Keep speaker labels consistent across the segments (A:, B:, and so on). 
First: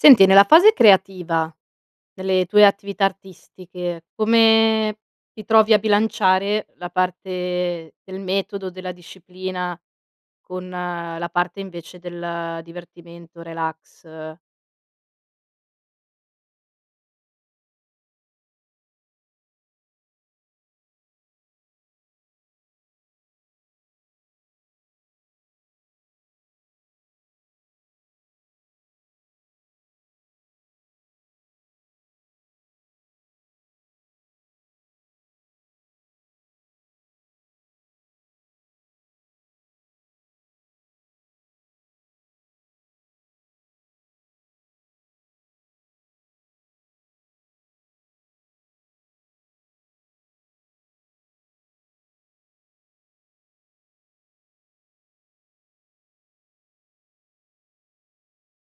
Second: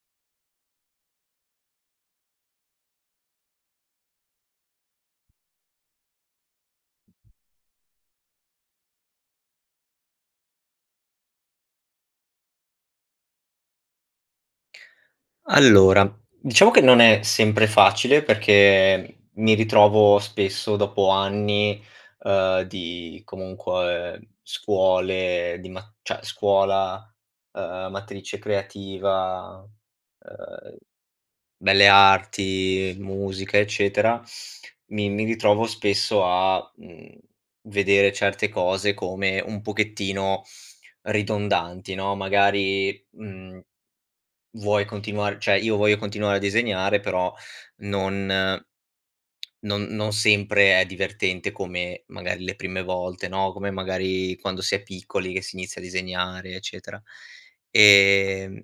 A: Senti, nella fase creativa delle tue attività artistiche, come ti trovi a bilanciare la parte del metodo, della disciplina, con la parte invece del divertimento, relax?
B: Allora, diciamo che non è sempre facile perché mi ritrovo spesso, dopo anni, ehm, di comunque scuole di ma cioè scuola, ehm, matrice creativa, ehm, Belle Arti, musica, eccetera, mi mi ritrovo spesso a, mhmm, vedere certe cose come un pochettino ridondanti, no. Magari, mhmm, vuoi continuar cioè io voglio continuare a disegnare, però non non non sempre è divertente come magari le prime volte, no, come magari quando si è piccoli che si inizia a disegnare, eccetera. Ehm,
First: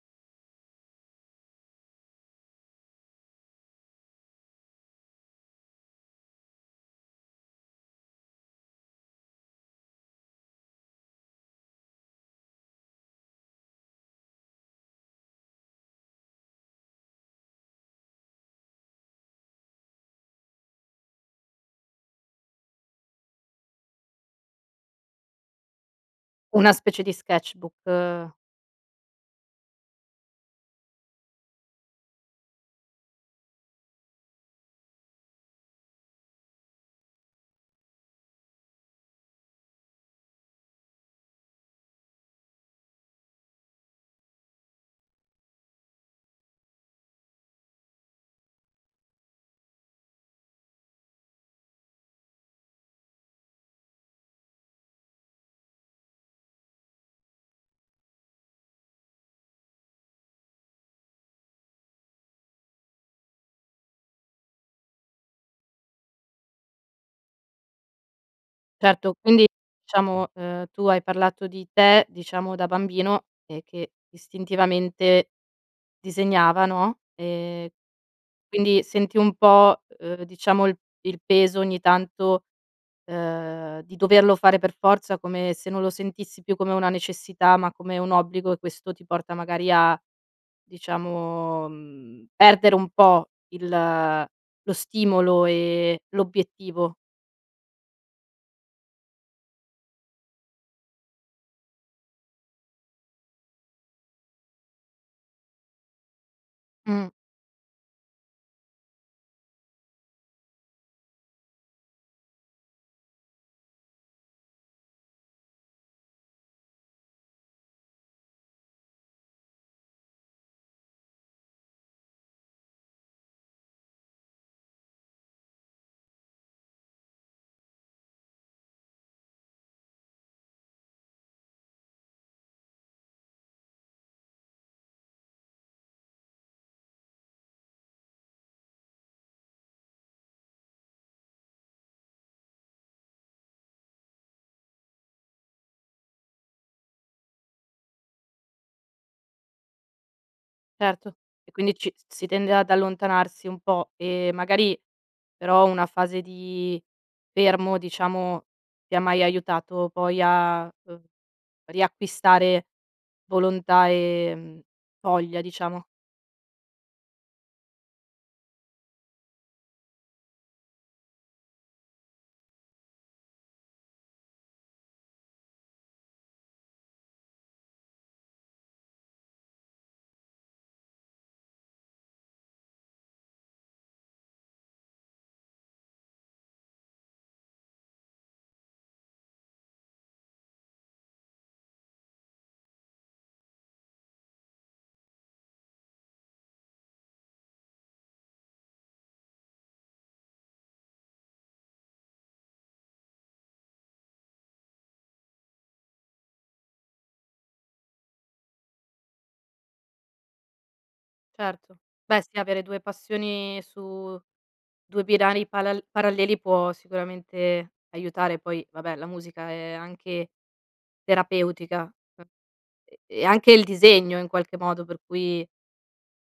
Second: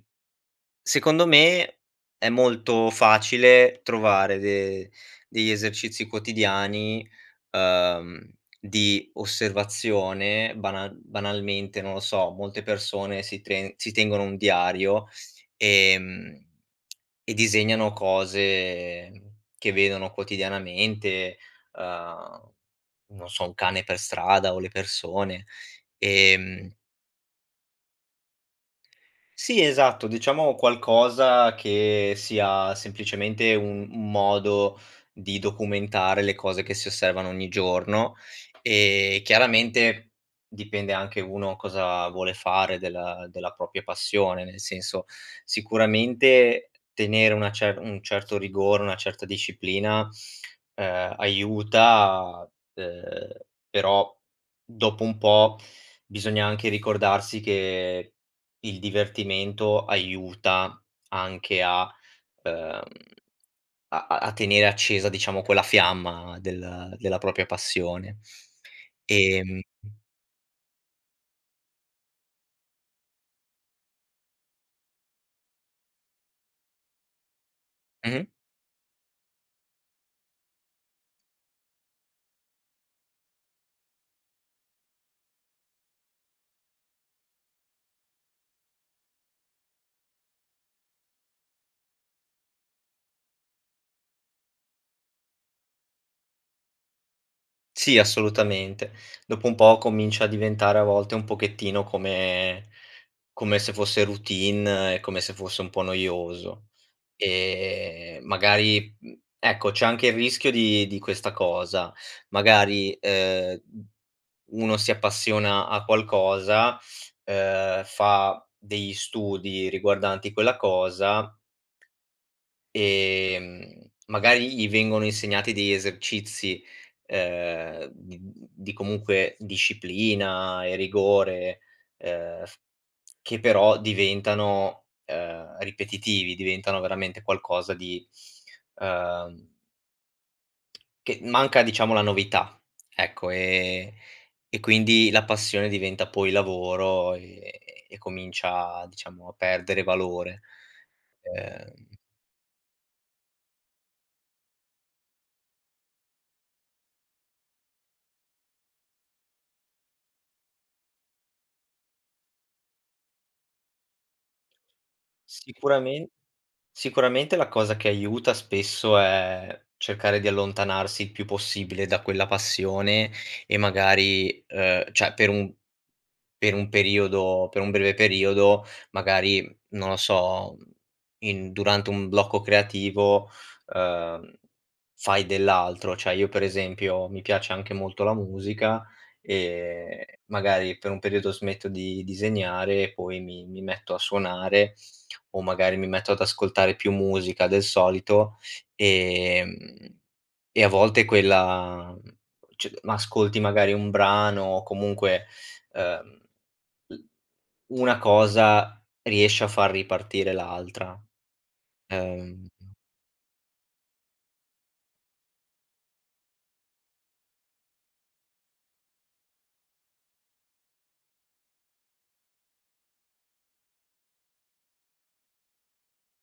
B: secondo me è molto facile trovare de degli esercizi quotidiani, ehm, di osservazione, banal banalmente, non lo so, molte persone si tren si tengono un diario, ehm, e disegnano cose che vedono quotidianamente: uhm, non so, un cane per strada o le persone.
A: Una
B: Ehm
A: specie di sketch-book.
B: Sì, esatto, diciamo qualcosa che sia semplicemente u un modo di documentare le cose che si osservano ogni giorno; e, chiaramente, dipende anche uno cosa vuole fare della della propria passione, nel senso sicuramente tenere una cer un certo rigore, una certa disciplina, uhm, aiuta, uhm, però, dopo un po' bisogna anche ricordarsi che il divertimento aiuta anche a ehm, a a a tenere accesa diciamo quella fiamma del della propria passione.
A: Certo, quindi,
B: Ehm
A: diciamo, ehm, tu hai parlato di te, diciamo da bambino, e che istintivamente disegnava, no. Ehm,
B: Mh-mh.
A: quindi senti un po', uhm, diciamo il il peso ogni tanto, ehm, di doverlo fare per forza, come se non lo sentissi più come una necessità, ma come un obbligo e questo ti porta magari a, diciamo, mhmm, perdere un po' il lo stimolo e l'obiettivo.
B: Sì, assolutamente, dopo un po' comincia a diventare a volte un pochettino come come se fosse routine e come se fosse un po' noioso.
A: Mh.
B: E magari, mhmm, ecco c'è anche il rischio di di questa cosa, magari, ehm, u uno si appassiona a qualcosa, ehm, fa degli studi riguardanti quella cosa ehm, magari gli vengono insegnati degli esercizi, uhm, di di comunque disciplina e rigore, ehm, f che però diventano, ehm, ripetitivi, diventano veramente qualcosa di ehm Che manca diciamo la novità, ecco, e e quindi la passione diventa poi lavoro e e comincia diciamo a perdere valore.
A: Certo e quindi ci
B: Ehm
A: si tende ad allontanarsi un po' e magari però una fase di fermo, diciamo, ti ha mai aiutato poi a uhm, riacquistare volontà e voglia, diciamo?
B: Sicuramen sicuramente la cosa che aiuta spesso è cercare di allontanarsi il più possibile da quella passione e magari, uhm, cioè per un per un periodo, per un breve periodo, magari non lo so, in durante un blocco creativo, uhm, fai dell'altro. Cioè io, per esempio, mi piace anche molto la musica, e magari per un periodo smetto di disegnare e poi mi mi metto a suonare, o magari mi metto ad ascoltare più musica del solito, ehm, e a volte quella c ma ascolti magari un brano o comunque, uhm, l una cosa riesce a far ripartire l'altra.
A: Certo, beh sì
B: Ehm
A: avere 2 passioni su 2 binari palal paralleli può sicuramente aiutare. Poi vabbè, la musica è anche, terapeutica. Uhm e e anche il disegno in qualche modo, per cui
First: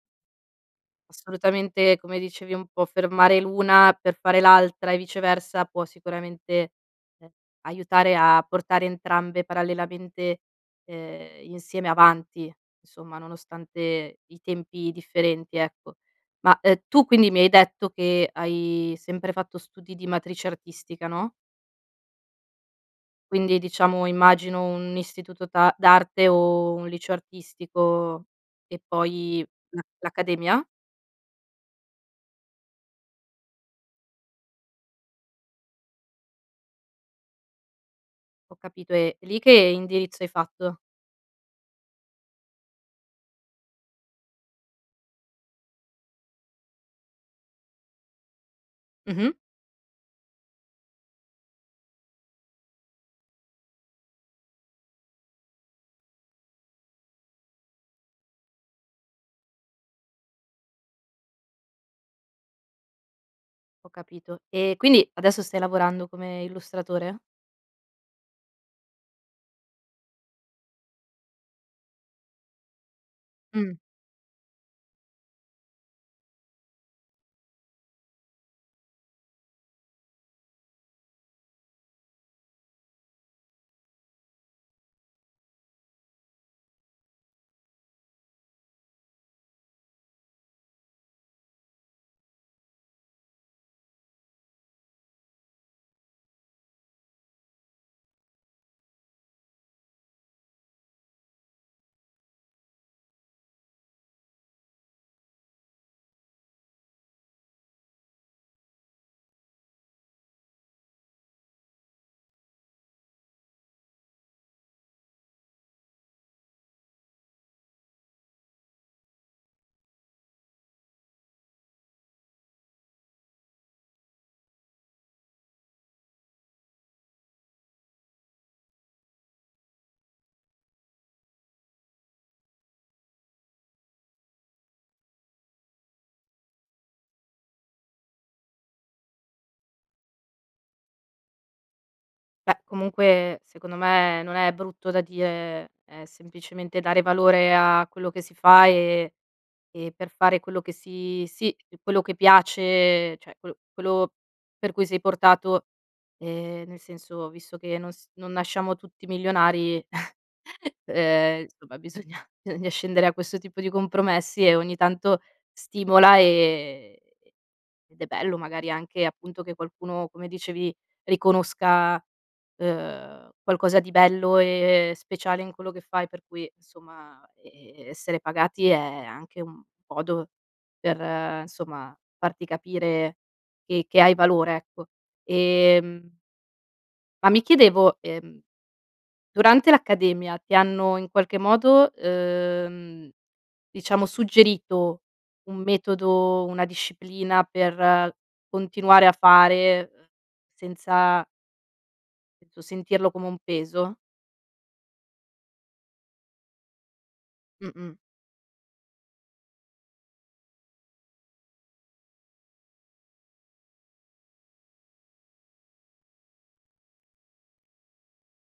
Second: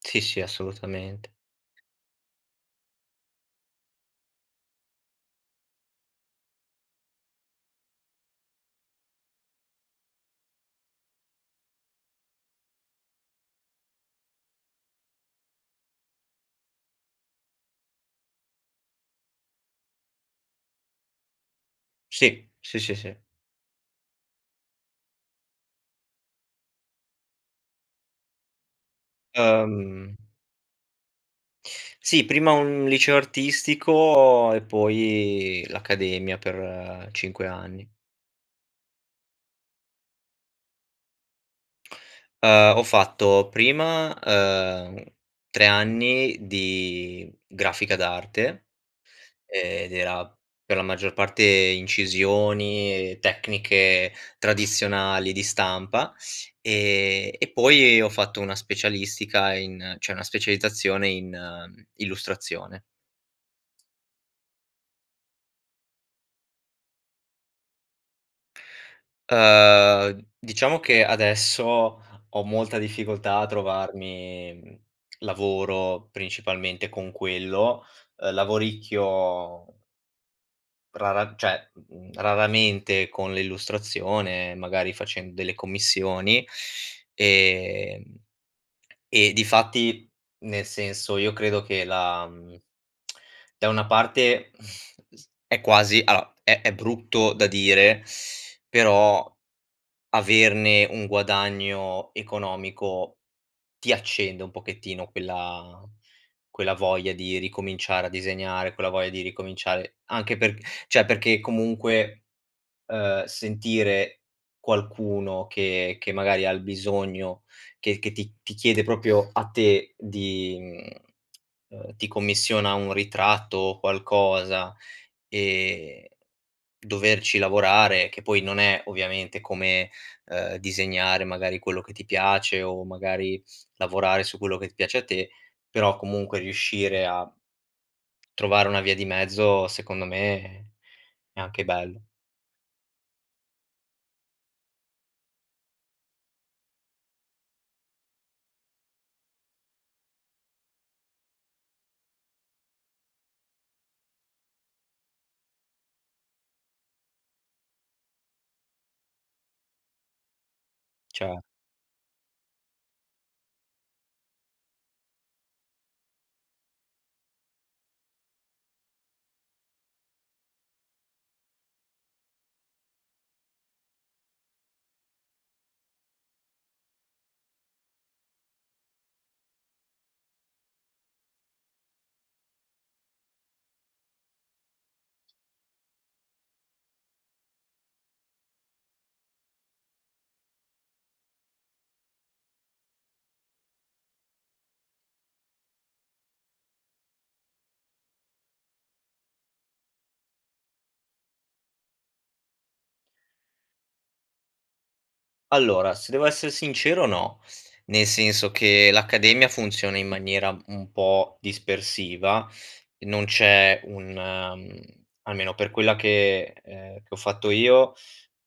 B: Sì, sì, assolutamente.
A: Assolutamente, come dicevi un po' fermare l'una per fare l'altra, e viceversa, può sicuramente, ehm, aiutare a portare entrambe parallelamente, ehm, insieme avanti; somma, nonostante i tempi differenti, ecco. Ma, ehm, tu quindi mi hai detto che hai sempre fatto studi di matrice artistica, no?
B: Sì. Sì, sì, sì.
A: Quindi diciamo immagino un istituto ta d'arte o un liceo artistico, e poi l
B: Ehm
A: l'accademia?
B: Sì, prima un liceo artistico e poi l'accademia per 5 anni.
A: Ho capito. E lì che indirizzo hai fatto?
B: Uhm, ho fatto prima, uhm, 3 anni di grafica d'arte,
A: Mh-mh.
B: ed era per la maggior parte incisioni e tecniche tradizionali di stampa, ehm, e poi ho fatto una specialistica in cioè una specializzazione in, mhmm, illustrazione.
A: Ho capito. E quindi adesso stai lavorando come illustratore?
B: Uhm, diciamo che adesso ho molta difficoltà a
A: Mh.
B: trovarmi, lavoro principalmente con quello. Ehm, lavoricchio rara cioè, mhmm, raramente con l'illustrazione, magari facendo delle commissioni, ehm, e difatti nel senso io credo che la mhmm, da una parte, è quasi allora è è brutto da dire, però averne un guadagno economico, ti accende un pochettino quella quella voglia di ricominciare a disegnare, quella voglia di ricominciare, anche perch cioè perché comunque, uhm, sentire qualcuno che che magari ha il bisogno, che che ti ti chiede proprio a te di mhmm, ehm, ti commissiona un ritratto o qualcosa, ehm, doverci lavorare, che poi non è ovviamente come, ehm, disegnare magari quello che ti piace o magari lavorare su quello che piace a te, però comunque riuscire a trovare una via di mezzo secondo me è anche bello.
A: Beh, comunque secondo me non è brutto da dire, è semplicemente dare valore a quello che si fa, e e per fare quello che si sì, quello che piace, cioè quello- quello per cui sei portato, ehm, nel senso, visto che non s non nasciamo tutti milionari
B: Ce
A: ehm, somma bisogna bisogna scendere a questo tipo di compromessi e ogni tanto stimola, ehm, ed è bello magari anche, appunto che qualcuno, come dicevi, riconosca, ehm, qualcosa di bello e speciale in quello che fai, per cui somma, ehm, essere pagati è anche un modo per, somma, farti capire che che hai valore, ecco. Ehm ma mi chiedevo, ehm, durante l'accademia ti hanno in qualche modo, ehm, diciamo suggerito un metodo, una disciplina per continuare a fare, uhm, senza penso sentirlo come un peso?
B: Allora, se devo esser sincero no,
A: Mh-mh.
B: nel senso che l'accademia funziona in maniera un po' dispersiva, non c'è un mhmm, almeno per quella che ehm, che ho fatto io,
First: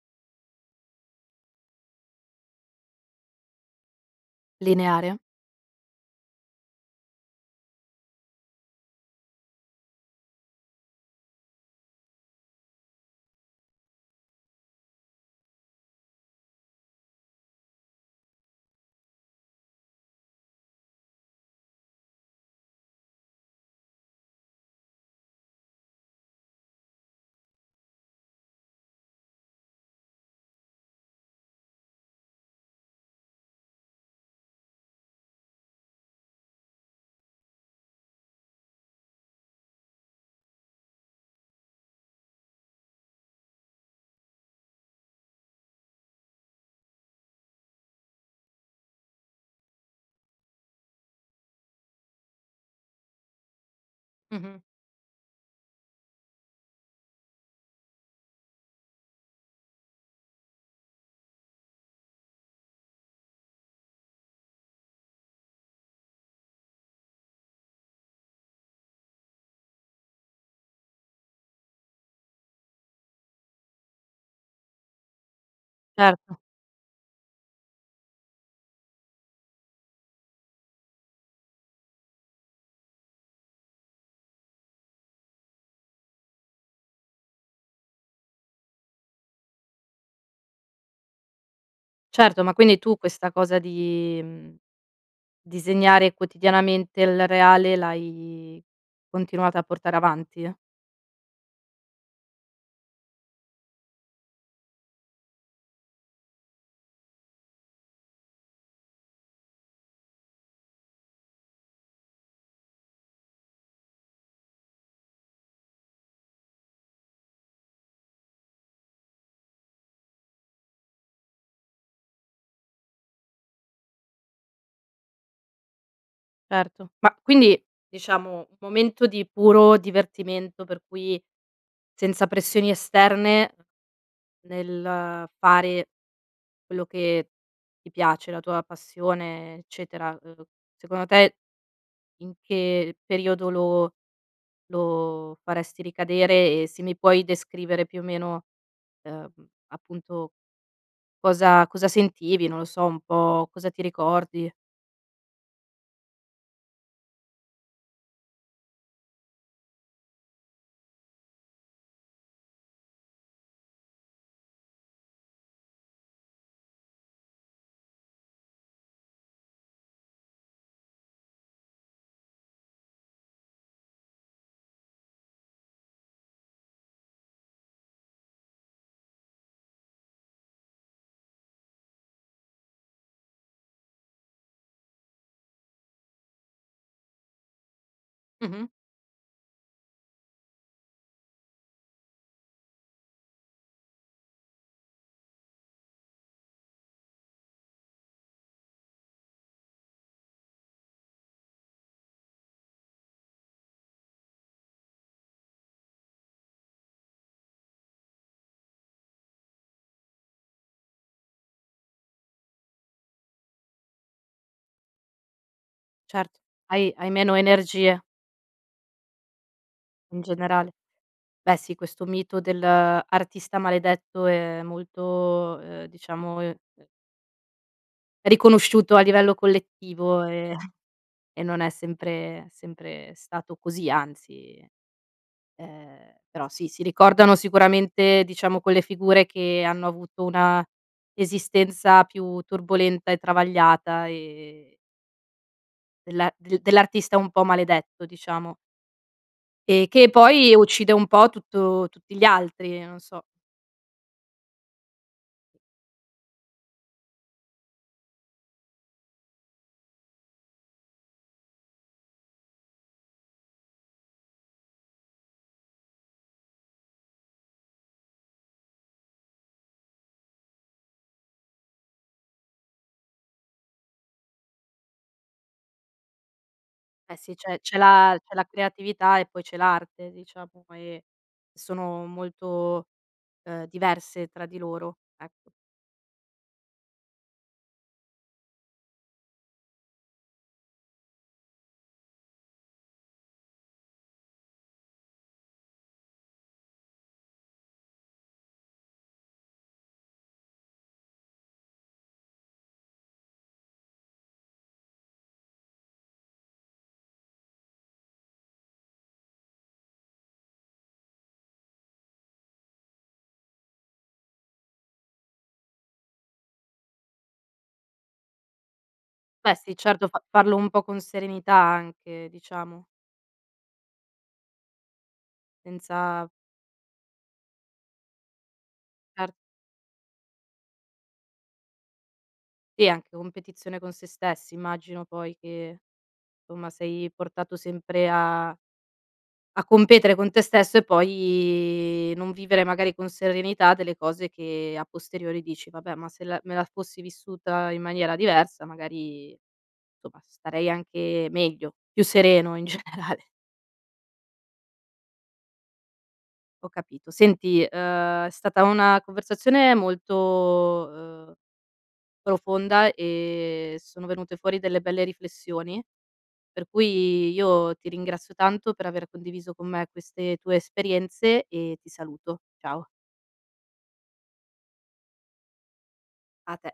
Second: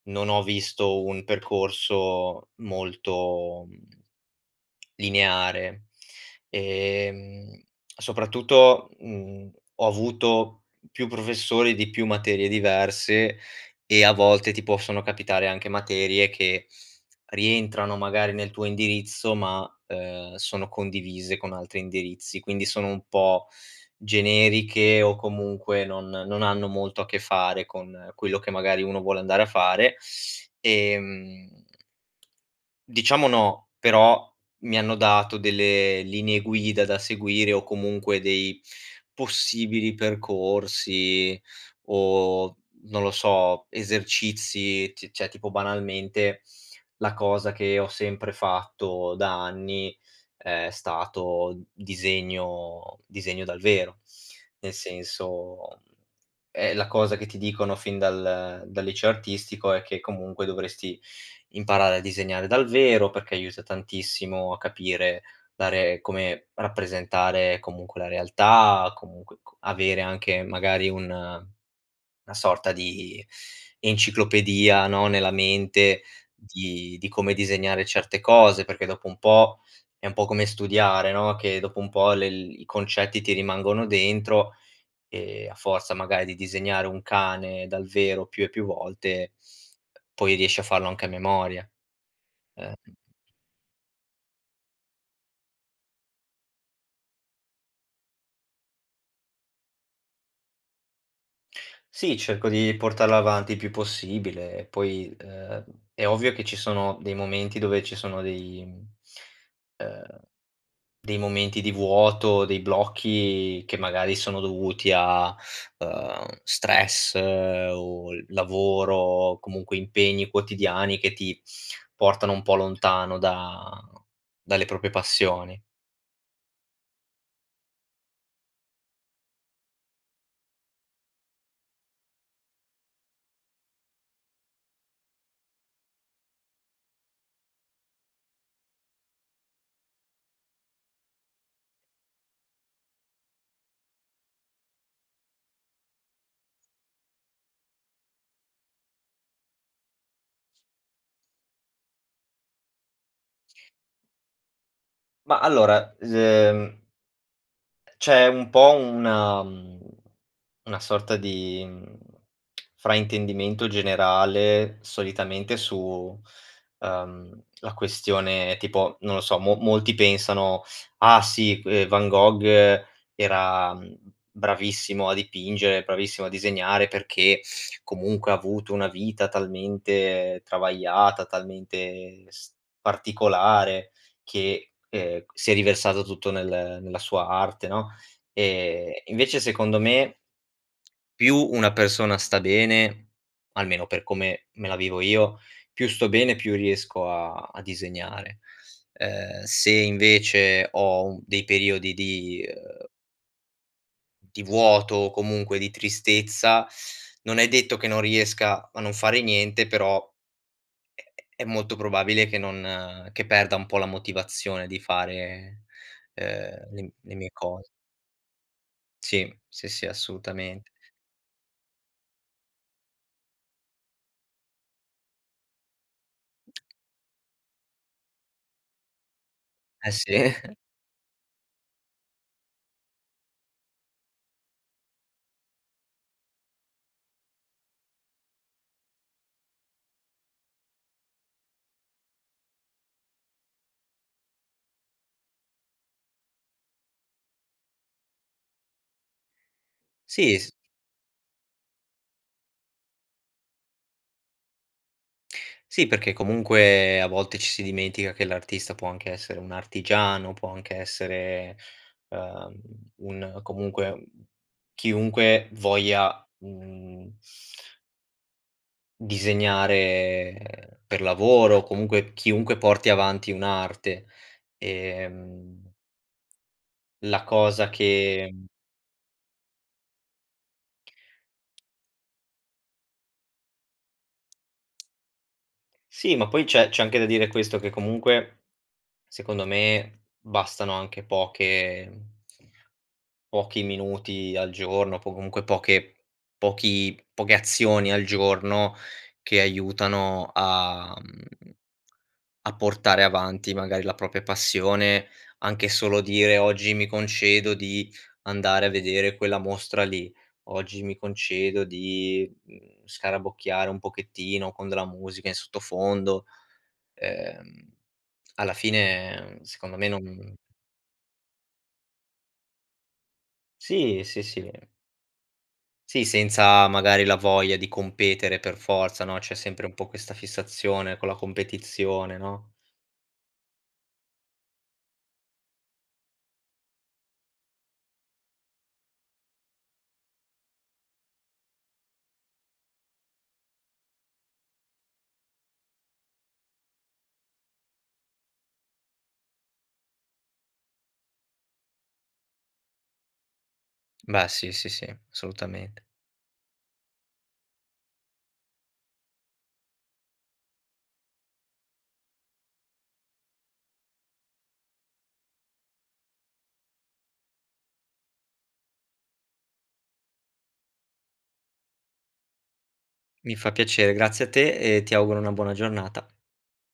B: non ho visto un percorso molto
A: Lineare?
B: lineare. Ehm, soprattutto, mhmm, ho avuto più professori di più materie diverse, e a volte ti possono capitare anche materie che rientrano magari nel tuo indirizzo ma, ehm, sono condivise con altri indirizzi, quindi sono un po' generiche o comunque non non hanno molto a che fare con quello che magari uno vuole andare a fare. Ehm. Diciamo no, però mi hanno dato delle linee guida da seguire o comunque dei possibili percorsi o, non lo so, esercizi. C cioè tipo, banalmente, la cosa che ho sempre fatto da anni è stato disegno disegno dal vero.
A: Mh-mh.
B: Nel senso, mhmm, ehm, la cosa che ti dicono fin dal dal liceo artistico è che comunque dovresti imparare a disegnare dal vero, perché aiuta tantissimo a capire, dare come rappresentare comunque la realtà, comunque co avere anche magari una na sorta di enciclopedia, no, nella mente
A: Certo.
B: di di come disegnare certe cose, perché, dopo un po', è un po' come studiare, no, che dopo un po' le i concetti ti rimangono dentro, e a forza magari di disegnare un cane dal vero più e più volte, poi riesci a farlo anche a memoria.
A: Certo, ma
B: Ehm
A: quindi tu questa cosa di, uhm, disegnare quotidianamente il reale l'hai continuato a portare avanti?
B: Sì, cerco di portarla avanti il più possibile e poi, ehm, è ovvio che ci sono dei momenti dove ci sono dei ehm, dei momenti di vuoto, dei blocchi che magari sono dovuti a, ehm, stress, o lavoro, o comunque impegni quotidiani che ti portano un po' lontano da dalle proprie passioni.
A: Certo. Ma quindi, diciamo, un momento di puro divertimento per cui, senza pressioni esterne, nel fare quello che ti piace, la tua passione, eccetera, uhm, secondo te, in che periodo lo lo faresti ricadere, e se mi puoi descrivere, più o meno, uhm, appunto, cosa cosa sentivi, non lo so, un po' cosa ti ricordi?
B: Ma allora, s ehm c'è un po' una mhmm, una sorta di, mhmm, fraintendimento generale solitamente su, ehm, la questione tipo, non lo so, mo molti pensano: "Ah sì que Van Gogh era, mhmm, bravissimo a dipingere, bravissimo a disegnare perché comunque ha avuto una vita talmente travagliata, talmente s particolare che, ehm, si è riversato tutto nel nella sua arte, no?"
A: Mh-mh.
B: E e invece secondo me, più una persona sta bene, almeno per come me la vivo io, più sto bene e più riesco a a disegnare. Ehm, se invece ho u dei periodi di, ehm di vuoto o comunque di tristezza, non è detto che non riesca a non fare niente, però è è è molto probabile che non che perda un po' la motivazione di fare,
A: Certo,
B: ehm, le
A: hai
B: m
A: hai
B: le mie
A: meno
B: cos
A: energie.
B: Sì, sì, sì,
A: In
B: assolutament
A: generale, beh sì questo mito dell'artista maledetto è molto, uhm, diciamo, ehm, ehm riconosciuto a livello
B: Eh sì.
A: collettivo, ehm, e non è sempre sempre stato così, anzi, ehm, però sì, si ricordano sicuramente diciamo quelle figure che hanno avuto una esistenza più turbolenta e travagliata e della del dell'artista un po' maledetto, diciamo. E che
B: Sì, s
A: poi uccide un po' tutto tutti gli altri, non so.
B: Sì, perché comunque a volte ci si dimentica che l'artista può anche essere un artigiano, può anche essere, uhm, un comunque, chiunque voglia, mhmm Disegnare, ehm, per lavoro o comunque chiunque porti avanti un'arte. Ehm
A: Eh
B: La
A: sì, c'è
B: cosa
A: c'è la c'è
B: che
A: la creatività e poi c'è l'arte, diciamo, e sono molto, ehm, diverse tra di loro, ecco.
B: Sì, ma poi c'è c'è anche da dire questo che comunque, secondo me, bastano anche poche pochi minuti al giorno, po comunque poche pochi poche azioni al giorno, che aiutano a mhmm, a portare avanti magari la propria passione. Anche solo dire: "Oggi mi concedo di andare a vedere quella mostra lì. Oggi mi concedo di, mhmm, scarabocchiare un pochettino con della musica in sottofondo." Ehm, alla fine
A: Beh, sì,
B: secondo me
A: certo, fa
B: non
A: farlo un po' con serenità anche, diciamo.
B: Sì, sì, sì, ehm Sì,
A: Senza
B: senza magari la voglia di competere per forza, no.
A: Cer
B: C'è sempre un po' questa fissazione con la competizione, no?
A: Sì, anche competizione con sè stessi. Immagino poi che, insomma somma sei portato sempre a a competere con te stesso e poi non vivere magari con serenità delle cose che a posteriori dici: "Vabbè, ma se la me la fossi vissuta in maniera diversa, magari, somma starei anche meglio, più sereno in generale."
B: Beh, sì, sì, sì, assolutamente.
A: Ho capito, senti, uhm, è stata una conversazione molto, ehm, profonda e sono venute fuori delle belle riflessioni, per cui io ti ringrazio tanto per aver condiviso con me queste tue esperienze e ti saluto. Ciao.
B: Mi fa piacere, grazie a te e ti auguro una buona giornata.
A: A te.